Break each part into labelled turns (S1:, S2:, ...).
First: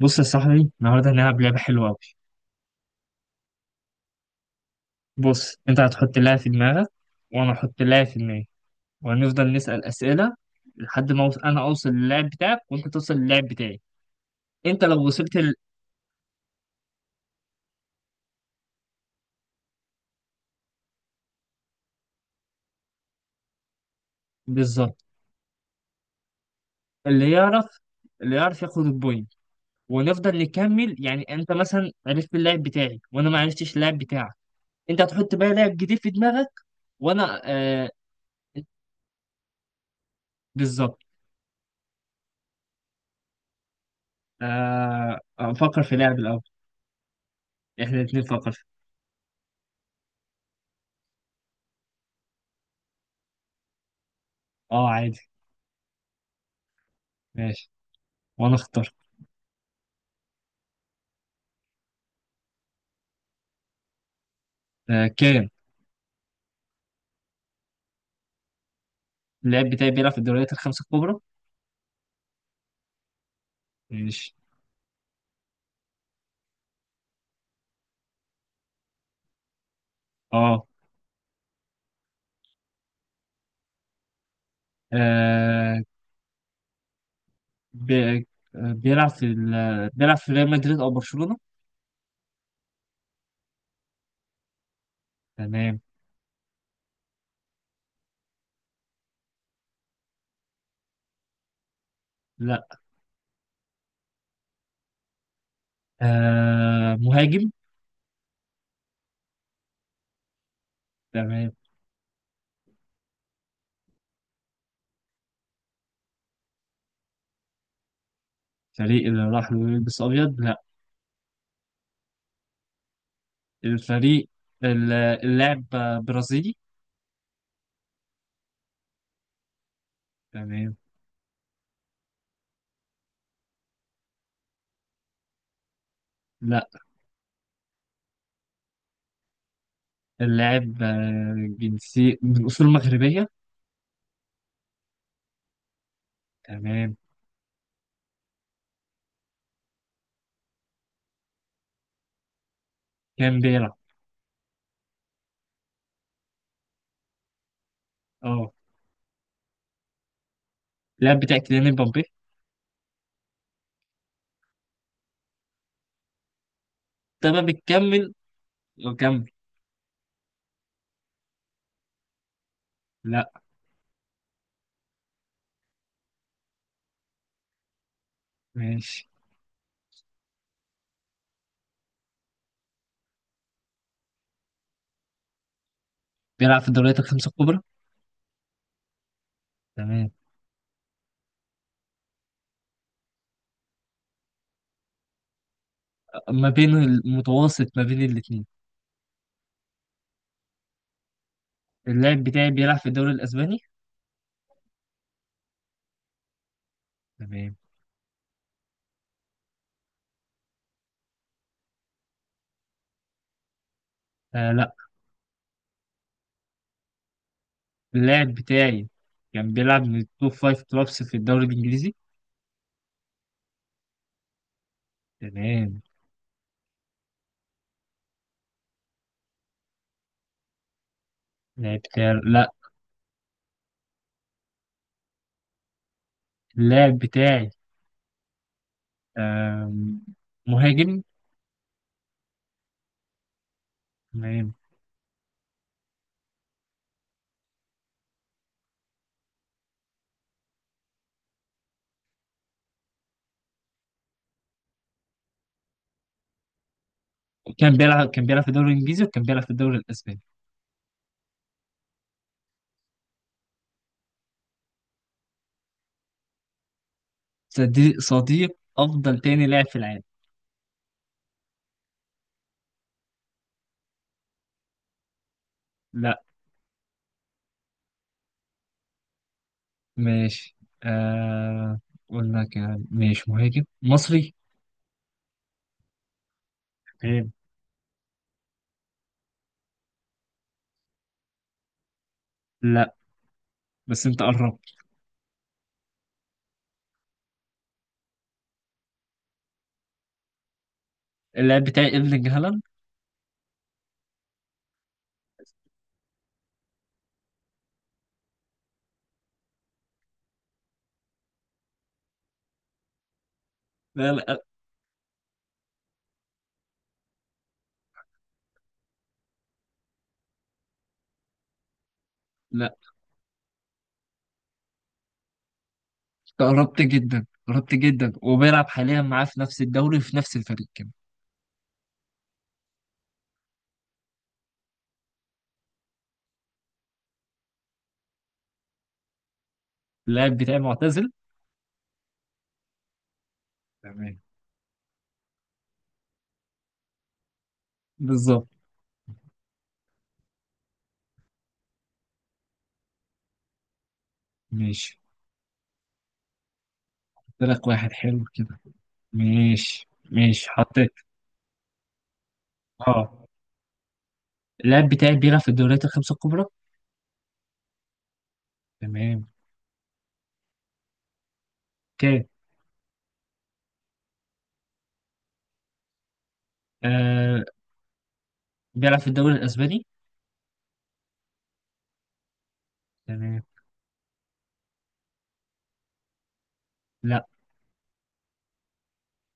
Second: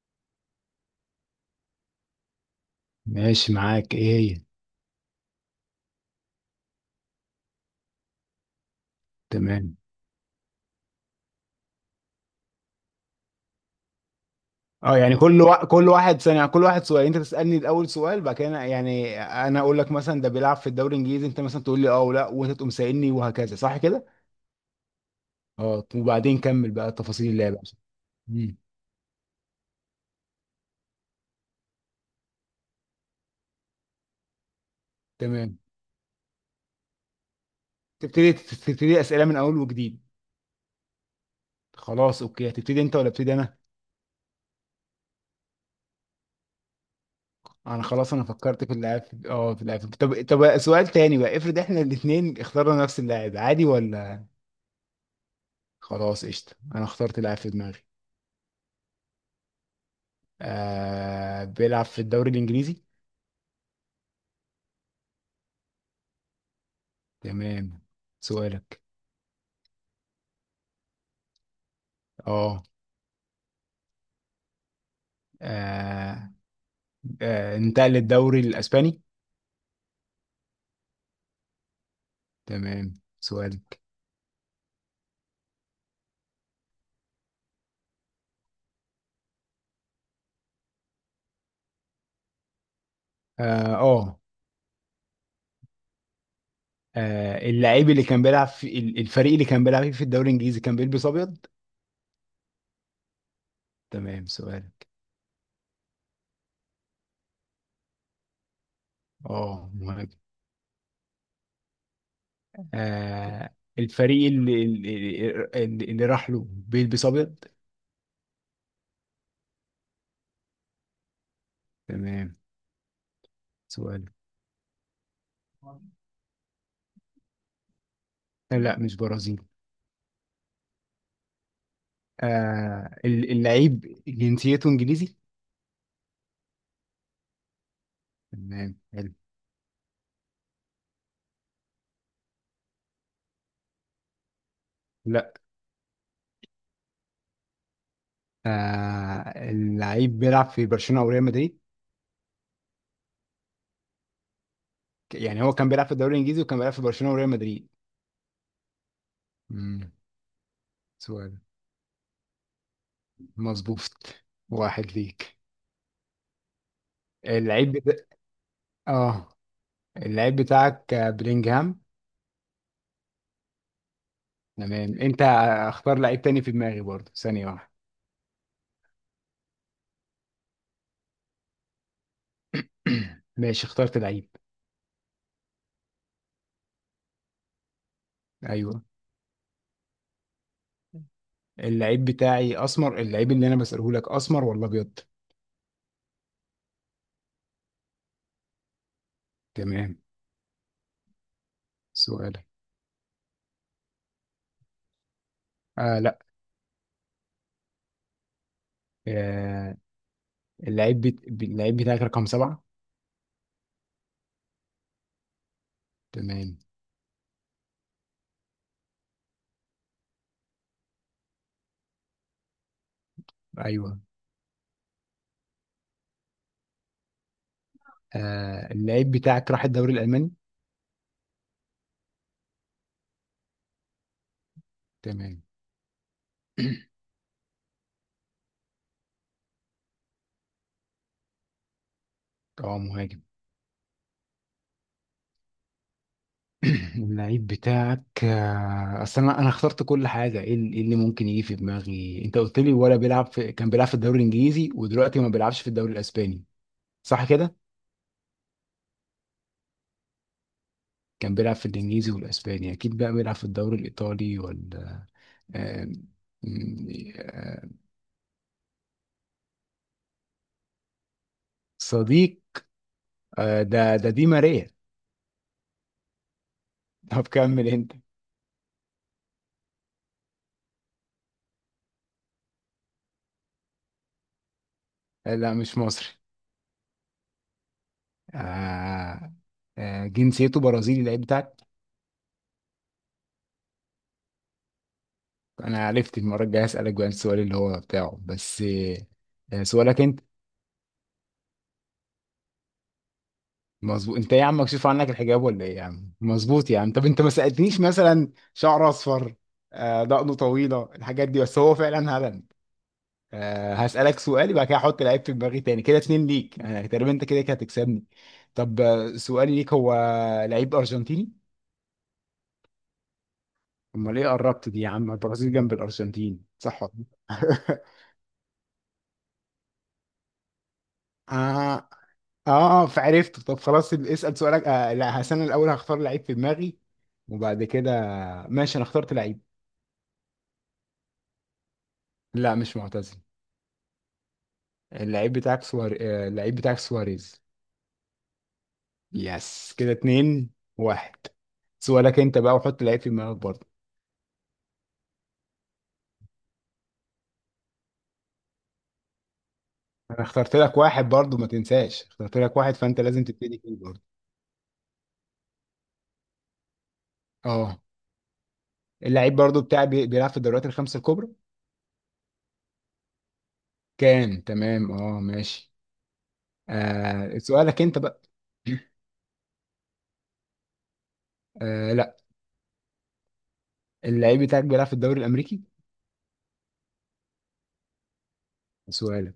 S1: بص يا صاحبي النهارده هنلعب لعبة حلوة أوي.
S2: ماشي معاك، ايه هي؟
S1: بص أنت هتحط لاعب في دماغك وأنا هحط لاعب في دماغي وهنفضل
S2: تمام.
S1: نسأل أسئلة لحد ما أنا أوصل للاعب بتاعك وأنت توصل للاعب بتاعي. أنت
S2: اه
S1: لو
S2: يعني
S1: وصلت ال...
S2: كل واحد ثانية، كل واحد سؤال. انت تسألني الاول سؤال، بعد كده يعني انا اقول لك مثلا ده بيلعب في الدوري الانجليزي، انت مثلا تقول لي اه ولا، وانت تقوم سائلني وهكذا. صح كده؟
S1: بالظبط،
S2: اه، وبعدين كمل بقى
S1: اللي
S2: تفاصيل اللعبة.
S1: يعرف، اللي
S2: مم.
S1: يعرف ياخد البوينت، ونفضل نكمل. يعني أنت مثلا عرفت اللاعب بتاعي وأنا ما عرفتش اللاعب بتاعك، أنت هتحط بقى
S2: تمام.
S1: لاعب جديد في دماغك وأنا
S2: تبتدي اسئلة من اول وجديد.
S1: بالظبط.
S2: خلاص اوكي، هتبتدي انت ولا ابتدي انا؟
S1: أفكر في لاعب الأول.
S2: انا
S1: إحنا
S2: خلاص،
S1: الاتنين
S2: انا
S1: نفكر في،
S2: فكرت في اللاعب، طب سؤال تاني بقى، افرض احنا الاثنين اخترنا نفس اللاعب، عادي ولا؟
S1: أه عادي.
S2: خلاص قشطة، انا اخترت لاعب في
S1: ماشي،
S2: دماغي.
S1: وأنا أختار.
S2: بيلعب في الدوري الإنجليزي.
S1: آه كام؟
S2: تمام. سؤالك.
S1: اللاعب بتاعي بيلعب في الدوريات الخمسة الكبرى.
S2: اه
S1: ماشي.
S2: آه. انتقل للدوري الإسباني.
S1: اه.
S2: تمام. سؤالك.
S1: آه، بي- آه، بيلعب بيلعب في ريال مدريد أو برشلونة.
S2: اه، اه،
S1: تمام.
S2: اللعيب اللي كان بيلعب في الفريق اللي كان بيلعب فيه في الدوري الإنجليزي، كان بيلبس أبيض.
S1: لا.
S2: تمام. سؤالك.
S1: آه مهاجم.
S2: اه، مهم.
S1: تمام.
S2: الفريق اللي راح له بيلبس أبيض.
S1: الفريق اللي راح له يلبس أبيض لا.
S2: تمام. سؤالك.
S1: الفريق. اللاعب برازيلي.
S2: لا، مش برازيل.
S1: تمام.
S2: اللعيب جنسيته انجليزي.
S1: لا.
S2: تمام.
S1: اللاعب جنسي من أصول مغربية.
S2: لا.
S1: تمام.
S2: اللعيب بيلعب في برشلونة او ريال مدريد.
S1: كان بيلعب.
S2: يعني هو كان بيلعب في الدوري الانجليزي وكان بيلعب في برشلونة وريال مدريد.
S1: اه.
S2: امم.
S1: اللاعب
S2: سؤال.
S1: بتاعي كيليان مبابي.
S2: مظبوط. واحد ليك.
S1: تمام،
S2: اللعيب بتا...
S1: بتكمل
S2: اه،
S1: وكمل.
S2: اللعيب بتاعك بلينجهام.
S1: لا.
S2: تمام. انت اختار لعيب تاني في دماغي برضه. ثانية واحدة.
S1: ماشي،
S2: ماشي، اخترت لعيب.
S1: بيلعب في الدوريات الخمسة الكبرى.
S2: ايوه.
S1: تمام.
S2: اللعيب بتاعي اسمر، اللعيب اللي انا بسأله لك اسمر ولا ابيض؟
S1: ما بين المتوسط، ما بين الاتنين.
S2: تمام.
S1: اللاعب
S2: سؤالك.
S1: بتاعي بيلعب في الدوري الأسباني.
S2: لا.
S1: تمام.
S2: آه اللعيب اللعيب بتاعك رقم 7.
S1: آه لا.
S2: تمام.
S1: اللاعب بتاعي كان بيلعب من التوب فايف كلوبس في الدوري الإنجليزي.
S2: ايوه.
S1: تمام.
S2: اللعيب بتاعك راح الدوري الألماني.
S1: اللاعب بتاعي لا.
S2: تمام.
S1: اللاعب بتاعي آم، مهاجم.
S2: اه، مهاجم.
S1: تمام.
S2: اللعيب بتاعك، اصل انا اخترت كل حاجه. ايه اللي إيه اللي ممكن يجي في دماغي. انت قلت لي ولا بيلعب في كان بيلعب في الدوري الانجليزي، ودلوقتي ما بيلعبش في الدوري الاسباني، صح كده؟
S1: كان بيلعب في الدوري الإنجليزي وكان بيلعب في الدوري الأسباني.
S2: كان بيلعب في الانجليزي والاسباني، اكيد بقى بيلعب في الدوري الايطالي ولا؟ آه، م- آه،
S1: صديق أفضل تاني لاعب في العالم.
S2: صديق. ده دي ماريا.
S1: لا.
S2: طب كمل انت.
S1: ماشي. آه، قلنا كان ماشي، مهاجم مصري.
S2: لا، مش مصري.
S1: تمام.
S2: آه، جنسيته برازيلي، اللعيب بتاعك.
S1: لا بس انت قربت.
S2: انا عرفت. المره الجايه اسالك بقى السؤال اللي هو بتاعه بس. سؤالك انت.
S1: اللاعب بتاعي ايرلينج هالاند.
S2: مظبوط. انت إيه يا عم، مكشوف عنك الحجاب ولا ايه يا عم؟ مظبوط يا عم. طب انت ما سالتنيش مثلا شعر اصفر، دقنه طويله، الحاجات دي، بس هو فعلا هبل.
S1: لا
S2: هسالك
S1: لا
S2: سؤال بعد كده. هحط لعيب في دماغي تاني، كده اتنين ليك انا تقريبا، انت كده كده هتكسبني. طب سؤالي ليك هو لعيب ارجنتيني.
S1: لا
S2: امال ايه قربت دي يا عم؟ البرازيل جنب
S1: انت
S2: الارجنتين،
S1: قربت
S2: صح ولا؟
S1: جدا، قربت
S2: لأ؟
S1: جدا، وبيلعب حاليا معاه في نفس الدوري وفي نفس الفريق كمان.
S2: آه. اه، اه، فعرفته. طب خلاص، اسأل سؤالك. لا، هس، انا الاول هختار لعيب في دماغي وبعد كده. ماشي، انا اخترت لعيب.
S1: اللاعب بتاعي معتزل.
S2: لا، مش معتزل.
S1: تمام.
S2: اللعيب بتاعك سواريز.
S1: بالظبط.
S2: يس كده اتنين، واحد. سؤالك انت بقى، وحط لعيب في دماغك برضه.
S1: ماشي، قلت لك واحد حلو كده. ماشي
S2: انا
S1: ماشي
S2: اخترت لك
S1: حطيت.
S2: واحد برضه، ما تنساش، اخترت لك واحد، فانت لازم
S1: اه.
S2: تبتدي فيه برضه.
S1: اللاعب بتاعي بيلعب في الدوريات الخمسة الكبرى.
S2: اه،
S1: تمام.
S2: اللعيب برضه بتاعي بيلعب في الدوريات الخمسة الكبرى.
S1: اوكي.
S2: كان. تمام اه، ماشي.
S1: آه
S2: سؤالك انت بقى.
S1: بيلعب في الدوري الاسباني.
S2: لا.
S1: تمام.
S2: اللعيب بتاعك بيلعب في الدوري الامريكي.
S1: لا.
S2: سؤالك.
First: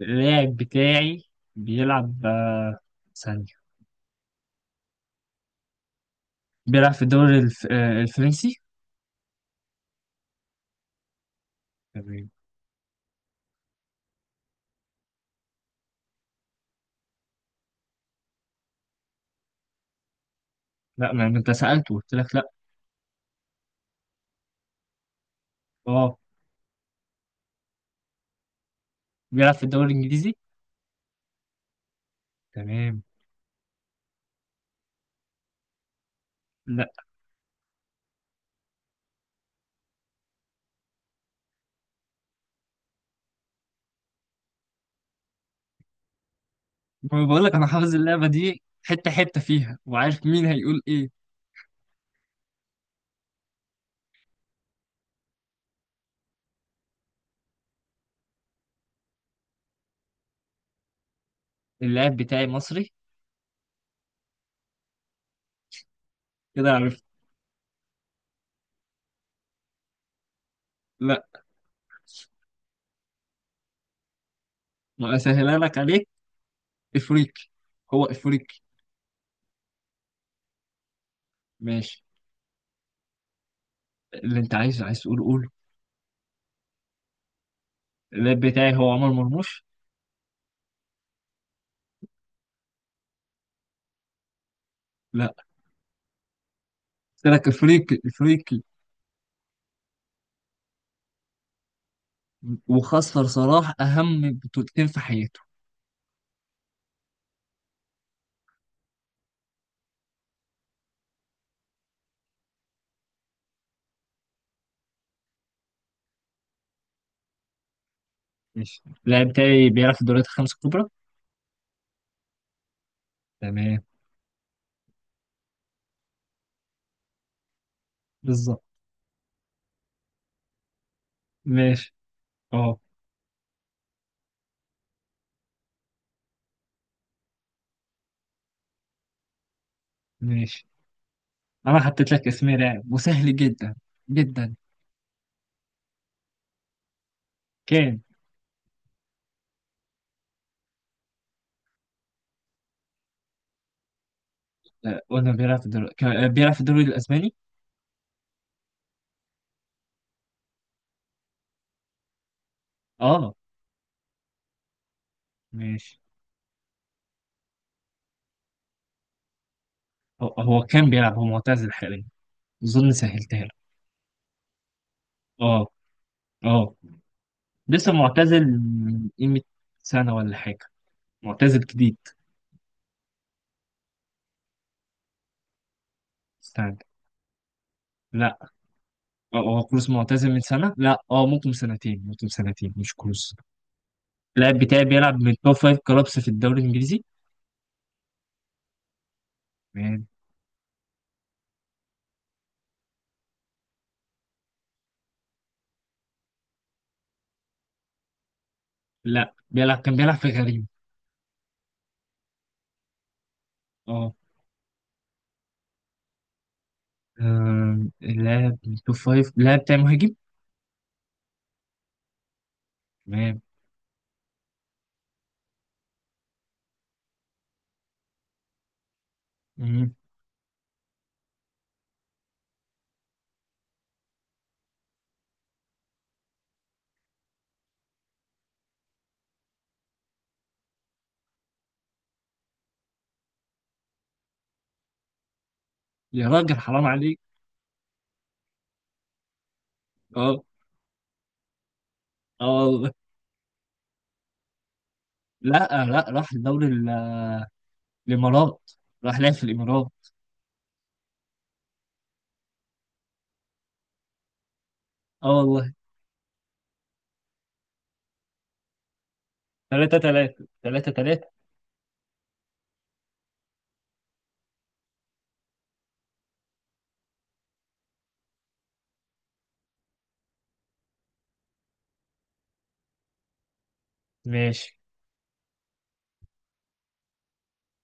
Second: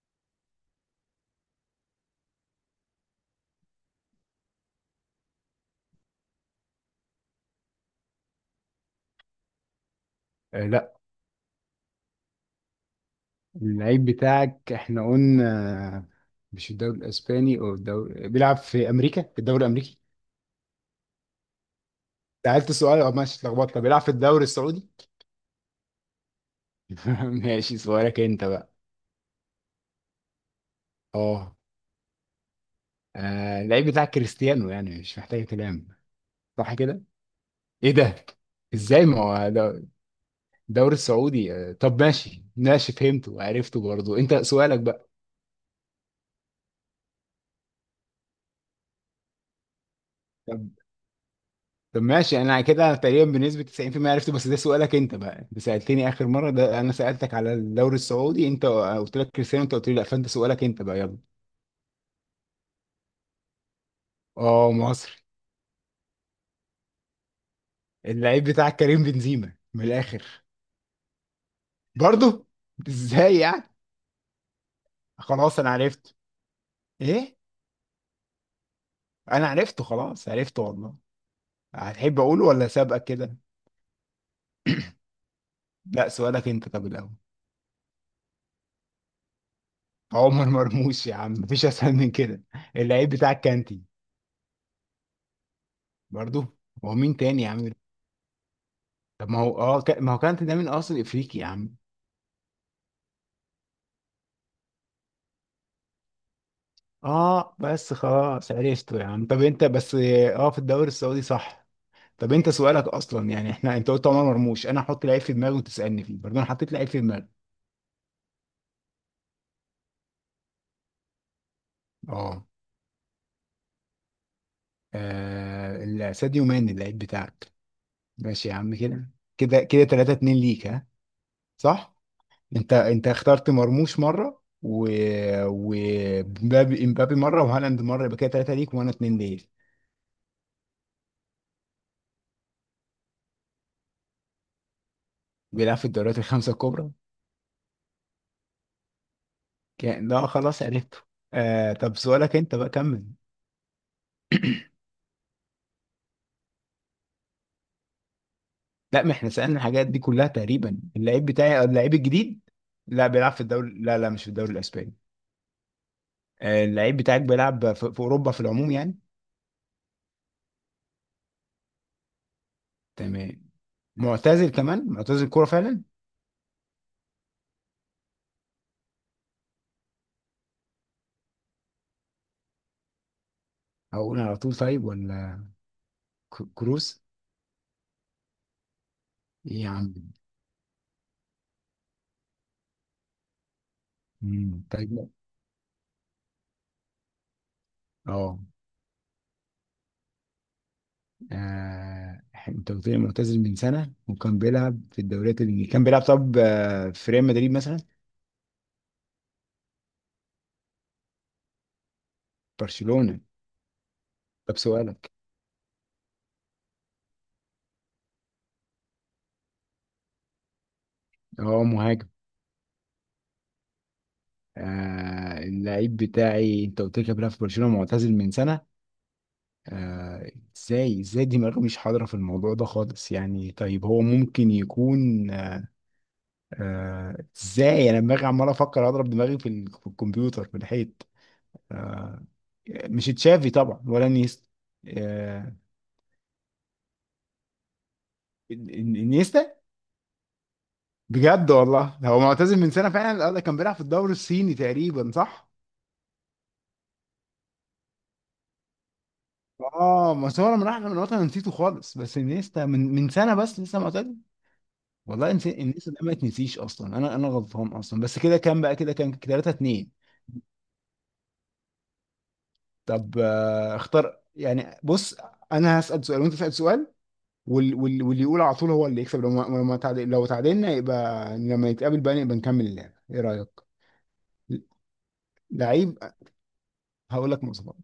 S1: اللاعب بتاعي بيلعب آه، ثانية، بيلعب آه الفرنسي.
S2: لا.
S1: تمام.
S2: اللعيب بتاعك احنا قلنا مش الدوري الاسباني او الدوري، بيلعب في امريكا، في الدوري الامريكي.
S1: لا ما انت سألته قلت لك لا.
S2: سألت السؤال. اه، ماشي، اتلخبطت. طب بيلعب في الدوري السعودي.
S1: اه،
S2: ماشي، سؤالك انت بقى.
S1: بيلعب في الدوري الانجليزي.
S2: اه،
S1: تمام.
S2: اللعيب بتاعك كريستيانو، يعني مش محتاج كلام، صح
S1: لا،
S2: كده؟ ايه ده، ازاي؟ ما هو الدوري السعودي. طب ماشي ماشي، فهمته وعرفته برضه. انت سؤالك بقى.
S1: ما بقول لك انا حافظ اللعبه دي حته حته فيها وعارف مين هيقول ايه.
S2: طب ماشي، انا كده تقريبا بنسبة 90% عرفته. بس ده سؤالك انت بقى، انت سألتني اخر مرة ده انا سألتك على الدوري السعودي، انت قلت لك كريستيانو، انت قلت لي لا، فانت سؤالك انت بقى، يلا.
S1: اللاعب بتاعي مصري.
S2: اه، مصري.
S1: كده عرفت.
S2: اللعيب بتاعك كريم بنزيما من الاخر.
S1: لا،
S2: برضه؟ ازاي يعني.
S1: ما اسهلها
S2: خلاص انا
S1: لك عليك.
S2: عرفت. ايه؟
S1: افريقي، هو افريقي.
S2: انا عرفته خلاص، عرفته والله.
S1: ماشي،
S2: هتحب اقوله ولا سابقك كده؟
S1: اللي انت عايزه عايز تقول قوله.
S2: لا، سؤالك انت طب الاول.
S1: اللاعب بتاعي هو عمر مرموش.
S2: عمر مرموش يا عم، مفيش اسهل من كده. اللعيب بتاعك كانتي.
S1: لا،
S2: برضه؟ هو مين
S1: قلت
S2: تاني
S1: لك
S2: يا عم؟
S1: افريقي افريقي.
S2: طب ما هو كانت ده من اصل افريقي يا عم.
S1: وخسر صلاح اهم بطولتين في حياته.
S2: اه، بس خلاص عرفته يا عم. طب انت بس اه في الدوري السعودي، صح؟ طب انت سؤالك اصلا، يعني احنا انت قلت عمر مرموش، انا هحط لعيب في دماغي وتسالني فيه برضه. انا حطيت لعيب في دماغي.
S1: ماشي، اللاعب بتاعي بيلعب في الدوريات الخمس الكبرى.
S2: اه،
S1: تمام.
S2: ساديو ماني اللعيب بتاعك. ماشي يا
S1: بالظبط.
S2: عم، كده كده كده 3-2 ليك، ها؟
S1: ماشي.
S2: صح. انت
S1: اه
S2: انت اخترت مرموش مره، و ومبابي امبابي مره، وهالاند مره، يبقى كده 3 ليك وانا 2 ليك.
S1: ماشي. انا حطيت لك اسمين لاعب وسهل جدا جدا.
S2: بيلعب في الدوريات الخمسه الكبرى.
S1: كان.
S2: كان. ده خلاص، عرفته. طب سؤالك انت بقى، كمل.
S1: آه، قلنا بيلعب في الدوري آه، بيلعب في الدوري الاسباني.
S2: لا، ما احنا سألنا الحاجات دي كلها تقريبا. اللعيب بتاعي اللعيب الجديد. لا، بيلعب
S1: اه
S2: في الدوري، لا لا، مش في الدوري الاسباني.
S1: ماشي.
S2: اللعيب بتاعك بيلعب في اوروبا، في العموم يعني.
S1: هو كان بيلعب، هو معتزل حاليا. اظن
S2: تمام.
S1: سهلتها لك.
S2: معتزل كمان، معتزل كوره
S1: اه
S2: فعلا.
S1: اه. لسه معتزل من قيمة سنة ولا حاجة، معتزل جديد.
S2: هقول على طول طيب ولا؟
S1: استنى.
S2: كروس.
S1: لا. آه،
S2: ايه
S1: هو
S2: يا
S1: كروس
S2: عم؟
S1: معتزل من سنة، لا اه ممكن سنتين، ممكن سنتين. مش كروس. اللاعب
S2: مم،
S1: بتاعي
S2: طيب.
S1: بيلعب من توب فايف كلابس في الدوري الانجليزي.
S2: اه،
S1: مان.
S2: آه، انت قلت لي معتزل من سنه وكان بيلعب في الدوريات اللي كان بيلعب. طب في ريال مدريد مثلا؟
S1: لا، بيلعب كان بيلعب في غريم.
S2: برشلونه.
S1: اه.
S2: طب سؤالك.
S1: آه، اللاعب التوب فايف، اللاعب بتاع مهاجم.
S2: اه، مهاجم.
S1: تمام.
S2: اللعيب بتاعي، انت قلت لي كان بيلعب في برشلونه، معتزل من سنه.
S1: مم.
S2: آه ازاي دماغي مش حاضره في الموضوع ده خالص يعني. طيب هو ممكن يكون. ازاي؟ انا دماغي عمال افكر، اضرب دماغي في الكمبيوتر في الحيط. آه مش تشافي طبعا، ولا نيستا؟ آه
S1: يا راجل حرام عليك.
S2: إن- إن- انيستا.
S1: اه
S2: بجد والله، هو
S1: اه
S2: معتزل من
S1: والله.
S2: سنه فعلا. ده كان بيلعب في الدوري الصيني تقريبا، صح؟
S1: لا. آه، لا، راح الدوري الامارات، راح لعب في الامارات.
S2: اه، ما هو لما راح من الوطن أنا نسيته خالص. بس انيستا من سنه بس، لسه معتزل.
S1: اه
S2: والله انت
S1: والله.
S2: الناس اللي ما تنسيش اصلا، انا غلطان اصلا، بس كده كام بقى، كده كام 3-2؟
S1: 3 3 3 3.
S2: طب اختار يعني. بص، انا هسأل سؤال وانت تسأل سؤال، واللي يقول على طول هو اللي يكسب. لو ما تعادل، لو تعادلنا يبقى لما يتقابل بقى نبقى نكمل اللعبة. ايه رأيك؟
S1: ماشي
S2: لعيب. هقول لك مواصفات.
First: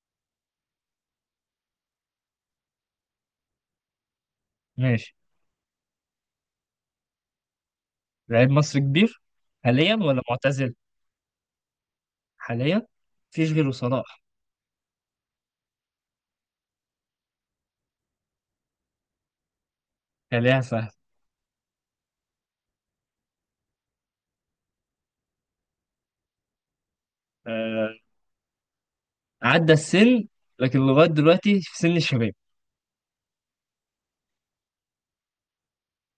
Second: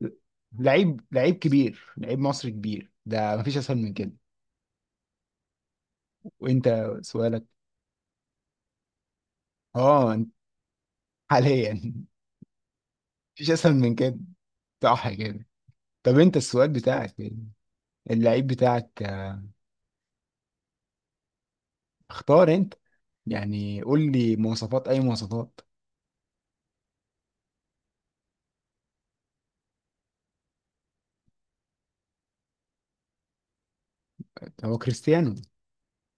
S2: لعيب، لعيب كبير، لعيب مصري كبير، ده مفيش اسهل من كده.
S1: ماشي.
S2: وانت، سؤالك.
S1: لاعب مصري كبير، حاليا
S2: اه،
S1: ولا معتزل؟
S2: حاليا.
S1: حاليا.
S2: مفيش
S1: مفيش غيره
S2: اسهل من كده،
S1: صلاح.
S2: صح كده؟ طب انت السؤال بتاعك إيه؟ اللعيب بتاعك،
S1: خليها سهل.
S2: اختار انت، يعني قول لي مواصفات، اي مواصفات.
S1: آه. عدى السن لكن لغايه دلوقتي في سن الشباب.
S2: هو كريستيانو.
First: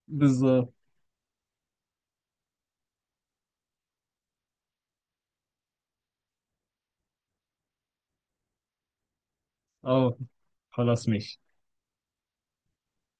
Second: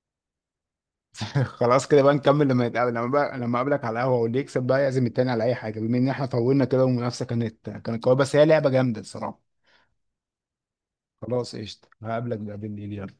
S1: بالظبط.
S2: خلاص كده بقى، نكمل لما نتقابل، لما بقى لما اقابلك على القهوه، واللي يكسب بقى يعزم التاني على اي حاجه، بما ان احنا طولنا كده والمنافسه كانت قويه. بس هي لعبه جامده الصراحه.
S1: اه خلاص ماشي.
S2: خلاص قشطه، هقابلك بقى بالليل، يلا.